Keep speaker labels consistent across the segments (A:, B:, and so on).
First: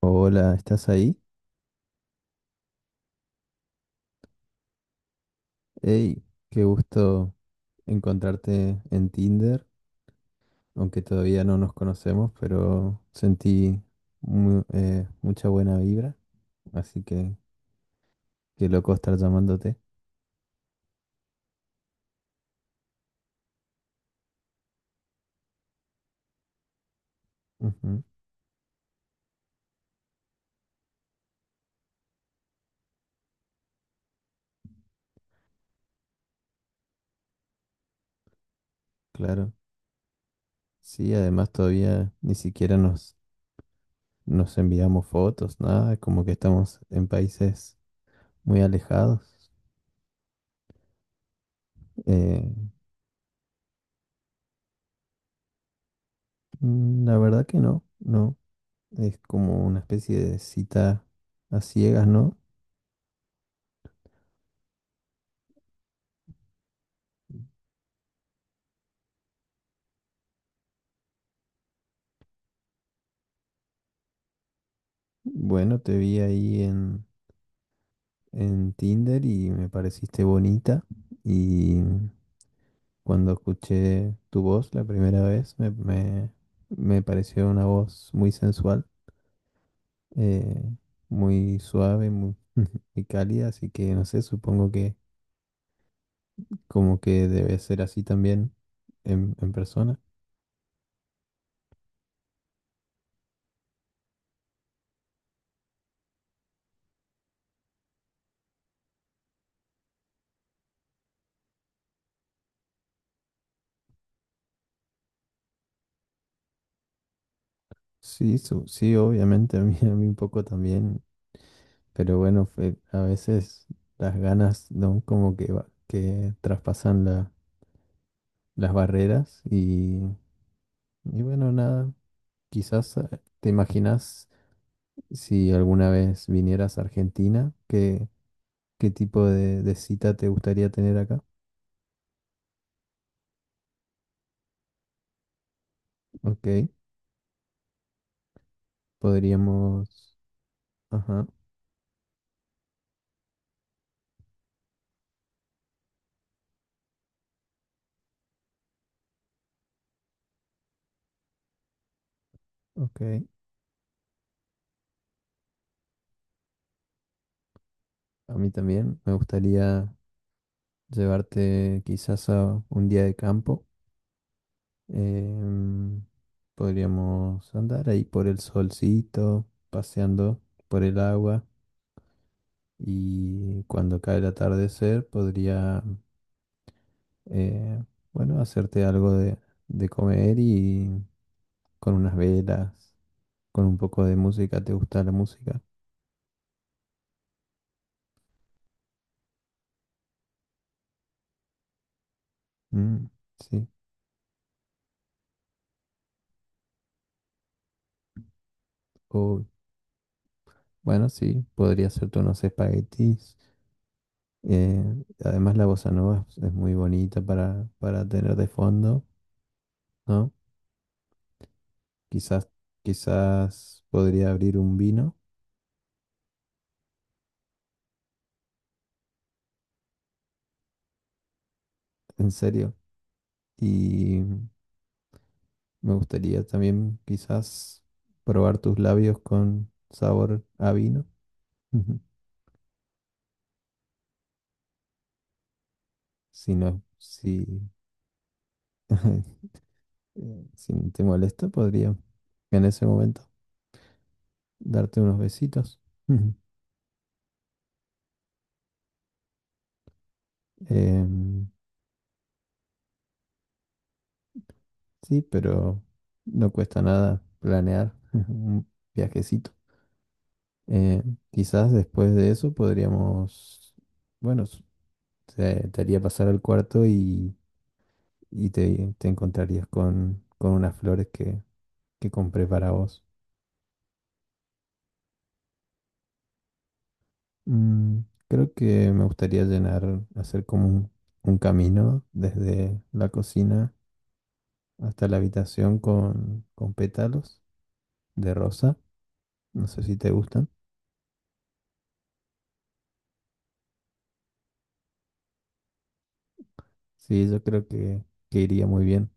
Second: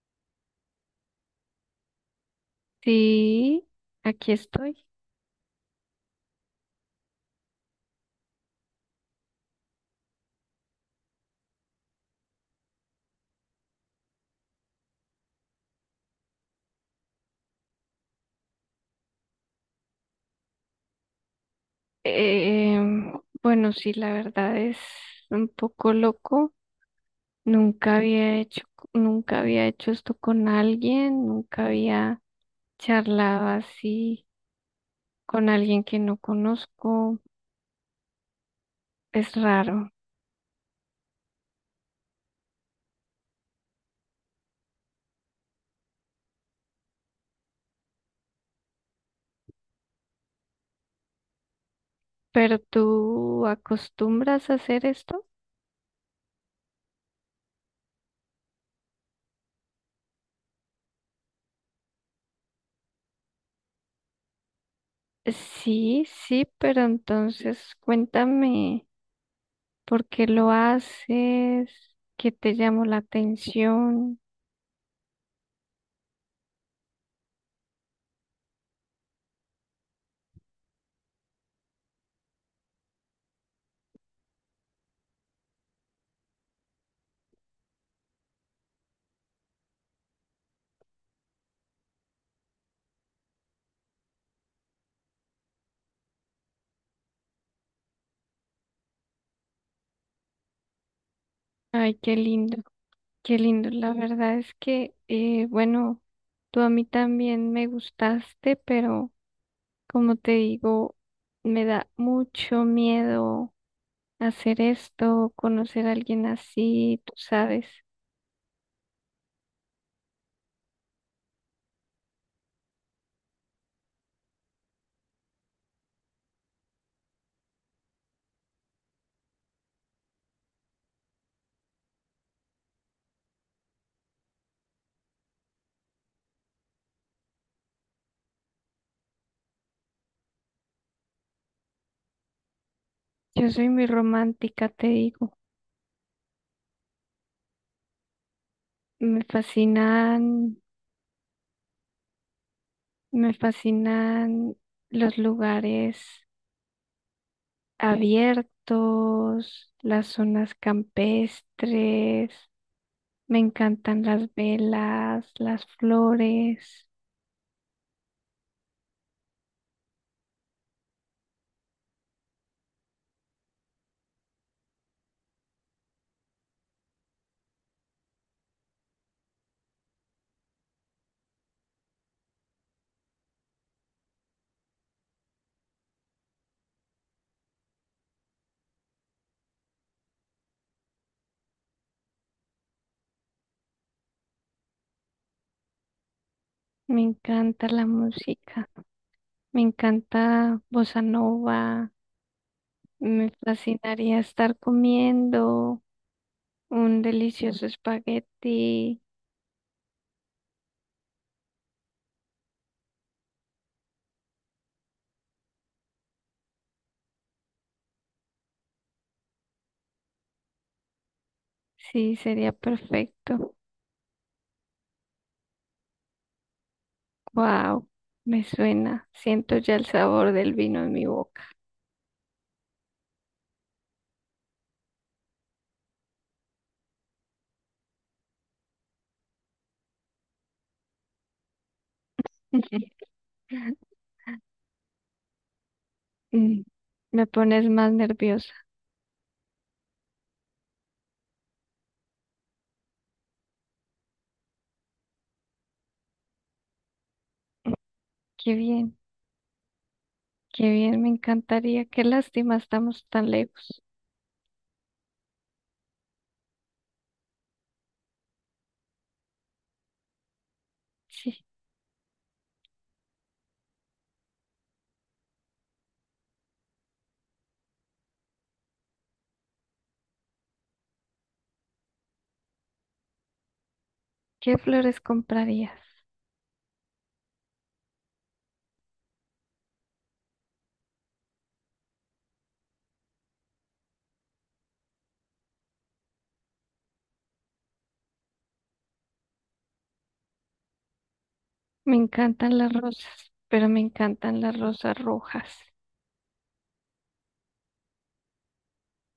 A: Hola, ¿estás ahí?
B: Sí, aquí estoy.
A: Hey, qué gusto encontrarte en Tinder, aunque todavía no nos conocemos, pero sentí mucha buena vibra, así que qué loco estar llamándote.
B: Em, bueno, sí, la verdad es un poco loco. Nunca
A: Ujú,
B: había hecho, Nunca había hecho esto con alguien, nunca había charlado así con alguien que no conozco. Es
A: claro.
B: raro.
A: Sí, además todavía ni siquiera nos enviamos fotos, nada, como que estamos en países muy alejados. Eh,
B: ¿Pero tú acostumbras a hacer esto?
A: la verdad que no, no, es como una especie de cita a ciegas, ¿no?
B: Sí, sí, pero entonces cuéntame por qué lo haces, qué te llamó la atención.
A: Bueno, te vi en Tinder y me pareciste bonita. Y cuando escuché tu voz la primera vez, me pareció una voz muy sensual, eh, muy suave, muy, muy cálida. Así que no sé, supongo que como que debe ser así también en persona.
B: Ay, qué lindo. Qué lindo, la verdad es que, bueno, tú a mí también me gustaste, pero como te digo, me da mucho miedo hacer esto, conocer a alguien así, tú sabes.
A: Sí, sí, obviamente, a mí un poco también. Pero bueno, a veces las ganas, ¿no? Como que, que traspasan la las barreras y bueno, nada, quizás te imaginas si alguna vez vinieras a Argentina, qué tipo de cita te gustaría tener acá.
B: Yo soy muy romántica, te digo.
A: Ok,
B: Me
A: podríamos,
B: fascinan,
A: ajá,
B: Me fascinan los lugares abiertos, las zonas campestres.
A: ok,
B: Me encantan las velas, las flores,
A: a mí también me gustaría llevarte quizás a un día de campo. em, Podríamos andar ahí por el solcito, paseando por el agua. Y cuando cae el atardecer podría eh, bueno, hacerte algo de comer y con unas velas, con un poco de música. ¿Te gusta la música?
B: me encanta la música, me encanta bossa nova,
A: Mm,
B: me
A: sí.
B: fascinaría estar comiendo un delicioso espagueti.
A: O, bueno, sí, podría hacerte unos espaguetis. Eh, Además, la bossa nova es muy bonita para tener de fondo, ¿no?
B: Sí,
A: Quizás,
B: sería perfecto.
A: Quizás podría abrir un vino,
B: Wow, me suena. Siento ya el sabor del vino en mi boca.
A: en serio. Y me gustaría también quizás probar tus labios con sabor a vino. Si
B: Mm,
A: no,
B: me
A: si,
B: pones más nerviosa.
A: si no te molesta, podría en ese momento darte unos besitos. Ujú.
B: Qué bien, qué bien, me
A: Em,
B: encantaría. Qué lástima, estamos tan lejos.
A: sí, pero no cuesta nada planear un viajecito. Eh,
B: Sí.
A: Quizás después de eso podríamos, bueno, te, te haría pasar al cuarto y, te encontrarías con unas flores que compré para vos.
B: ¿Qué flores comprarías?
A: Mm, creo que me gustaría llenar, hacer como un camino desde la cocina hasta la habitación con pétalos de rosa. No sé si te gustan.
B: Me encantan las rosas, pero me encantan las rosas rojas.
A: Sí, yo creo que iría muy bien.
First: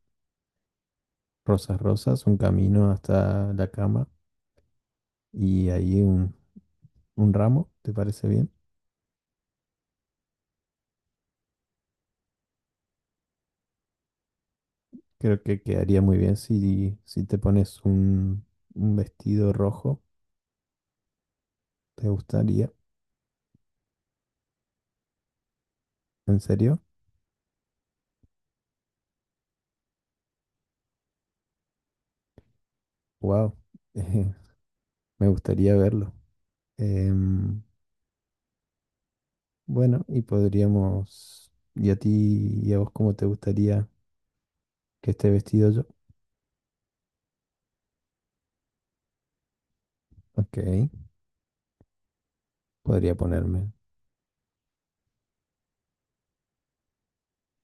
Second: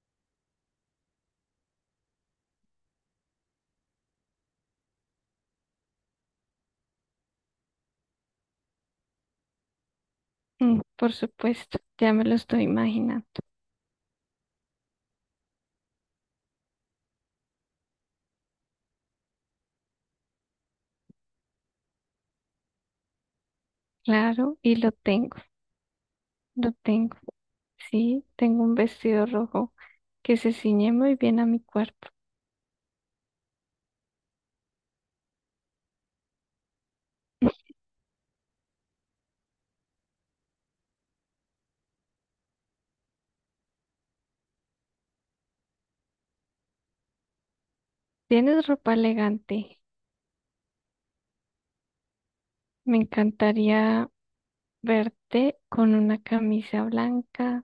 A: Rosas, rosas, un camino hasta la cama y ahí un ramo, ¿te parece bien?
B: Mm, por supuesto, ya me lo estoy imaginando.
A: Creo que quedaría muy bien si, si te pones un vestido rojo. ¿Te gustaría?
B: Claro, y
A: ¿En
B: lo
A: serio?
B: tengo. Sí, tengo un vestido rojo que se ciñe muy bien a mi cuerpo.
A: Wow, me gustaría verlo. Em, Bueno, y podríamos... ¿Y a ti y a vos cómo te gustaría que esté vestido yo?
B: Tienes ropa elegante.
A: Ok,
B: Me
A: podría ponerme.
B: encantaría verte con una camisa blanca,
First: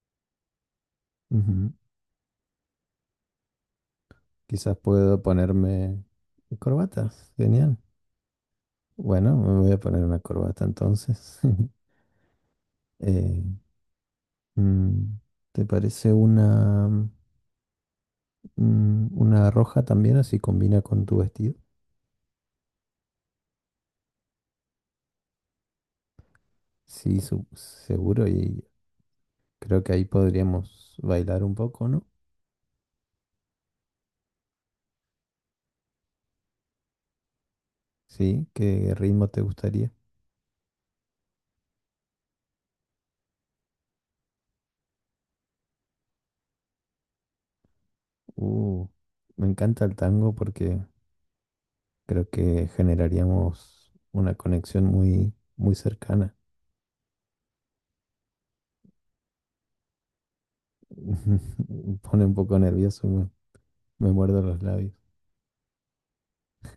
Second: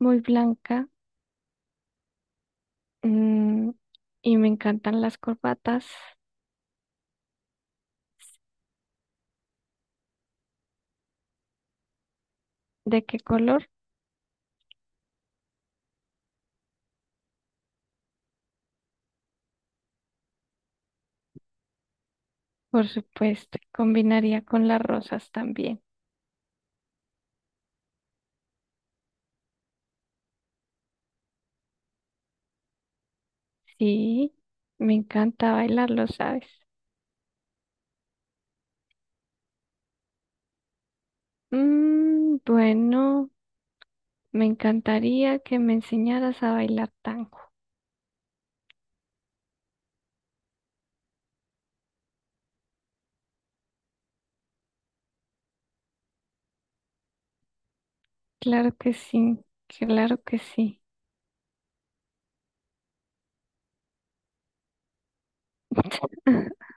B: muy blanca.
A: Ujú.
B: Mm, y me
A: Quizás
B: encantan las
A: puedo
B: corbatas.
A: ponerme corbata. Genial. Bueno, me voy a poner una corbata entonces.
B: ¿De qué
A: Eh,
B: color?
A: mm, ¿Te parece una, mm, una roja también? Así combina con tu vestido.
B: Por supuesto, combinaría con las rosas también.
A: Sí, seguro. Y creo que ahí podríamos bailar un poco, ¿no?
B: Sí, me encanta bailar, lo sabes.
A: Sí, ¿qué ritmo te gustaría?
B: Mm, bueno, me encantaría que me enseñaras a bailar tango.
A: Uh, Me encanta el tango porque creo que generaríamos una conexión muy, muy cercana.
B: Claro que sí, claro que sí.
A: Me pone un poco nervioso, me muerdo los labios.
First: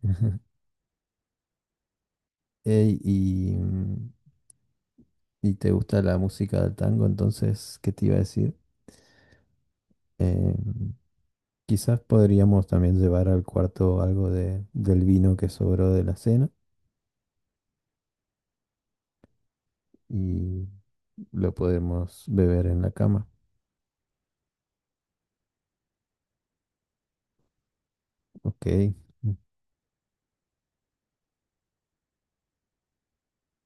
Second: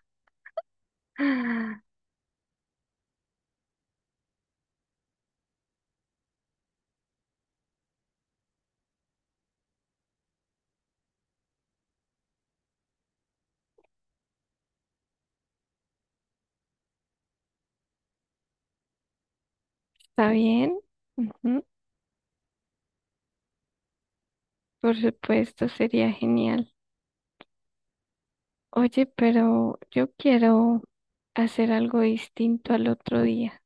A: Ey, y, mm, y te gusta la música del tango, entonces, ¿qué te iba a decir? Eh, Quizás podríamos también llevar al cuarto algo de, del vino que sobró de la cena
B: ¿Está
A: y
B: bien?
A: lo
B: Ujú.
A: podemos beber en la cama.
B: Por supuesto, sería genial.
A: Ok,
B: Oye, pero yo quiero hacer algo distinto al otro día.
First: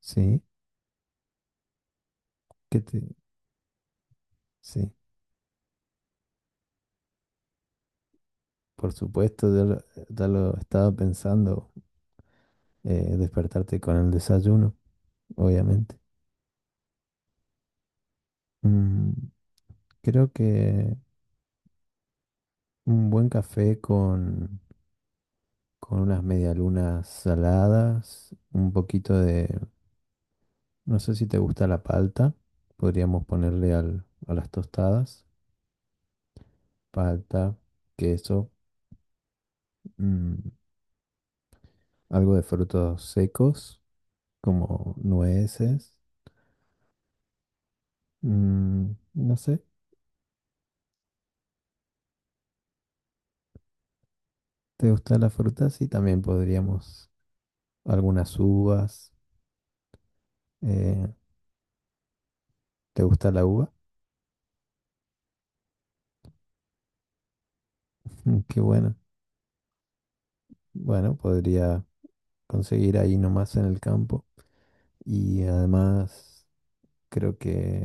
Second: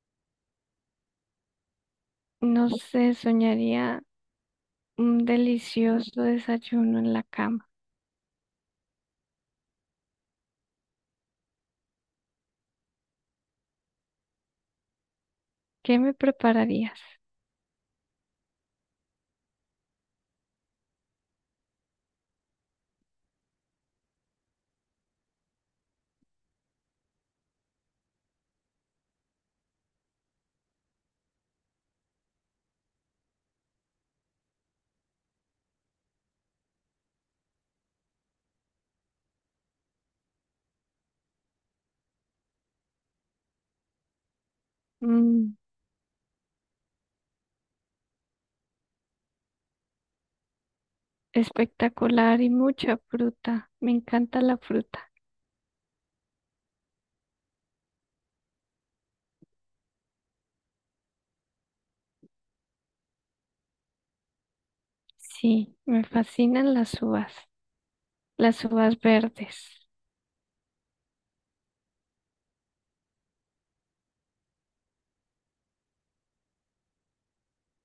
A: sí,
B: No
A: ¿qué te...?
B: sé, soñaría
A: Sí.
B: un delicioso desayuno en la cama.
A: Por supuesto, ya lo estaba pensando, despertarte con el desayuno, obviamente.
B: ¿Qué me prepararías?
A: Mm, creo que un buen café con unas medialunas saladas, un poquito de, no sé si te gusta la palta, podríamos ponerle a las tostadas, palta, queso, mm, algo de frutos secos, como
B: Mm,
A: nueces, mm, no sé.
B: espectacular y mucha fruta. Me encanta la
A: ¿Te
B: fruta.
A: gusta la fruta? Sí, también podríamos algunas uvas. eh, ¿Te gusta la uva?
B: Sí, me fascinan
A: Mm, qué
B: las
A: bueno.
B: uvas verdes.
A: Bueno, podría conseguir ahí nomás en el campo. Y además creo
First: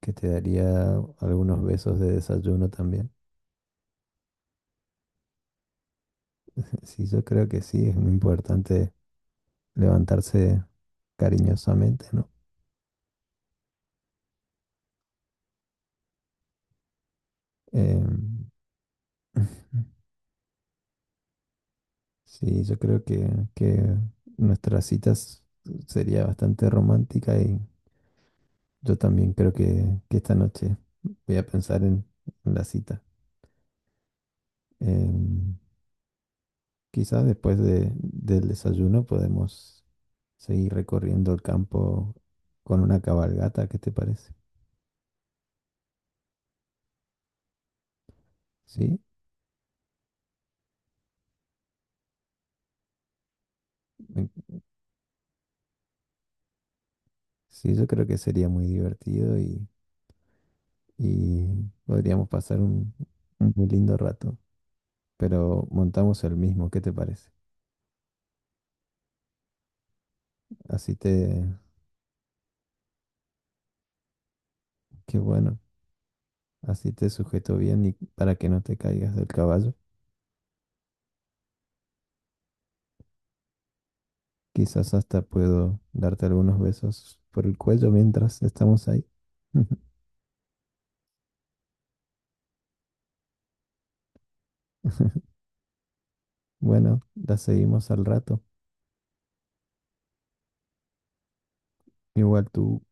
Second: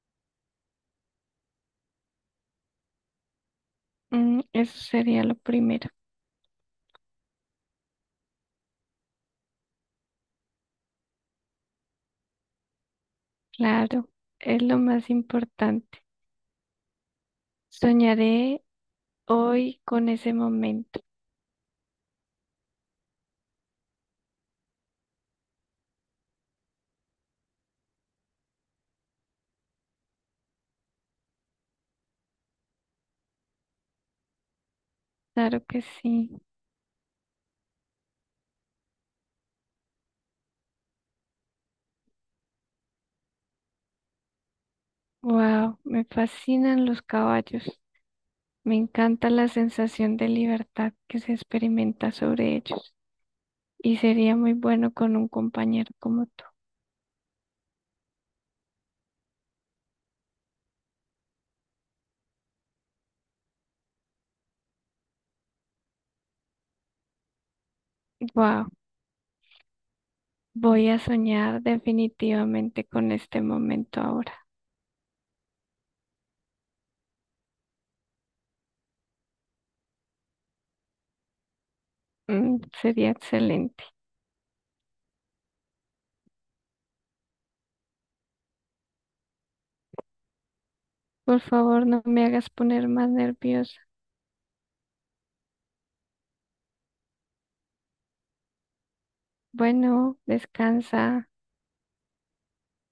A: que te daría algunos besos de desayuno también.
B: Mm, eso sería lo primero.
A: Sí, yo creo que sí, es muy importante levantarse cariñosamente, ¿no?
B: Claro, es lo más importante.
A: Em,
B: Soñaré hoy con ese momento.
A: sí, yo creo que nuestras citas sería bastante romántica y yo también creo que esta noche voy a pensar en la cita. Em,
B: Claro que sí.
A: Quizá del desayuno podemos seguir recorriendo el campo con una cabalgata, ¿qué te parece?
B: Wow, me fascinan los caballos. Me
A: Sí,
B: encanta la sensación de libertad que se experimenta sobre ellos. Y
A: me-
B: sería muy bueno con un compañero como tú.
A: sí, yo creo que sería muy divertido y podríamos pasar un muy lindo rato, pero montamos el mismo, ¿qué te parece?
B: Wow, voy
A: Así
B: a
A: te,
B: soñar definitivamente con este momento ahora.
A: Qué bueno, así te sujeto bien y para que no te caigas del caballo.
B: Mm, sería excelente.
A: Quizás hasta puedo darte algunos besos por el cuello mientras estamos ahí.
B: Por favor, no me hagas poner más nerviosa.
A: Bueno, la seguimos al rato.
B: Bueno, descansa.
A: Igual tú.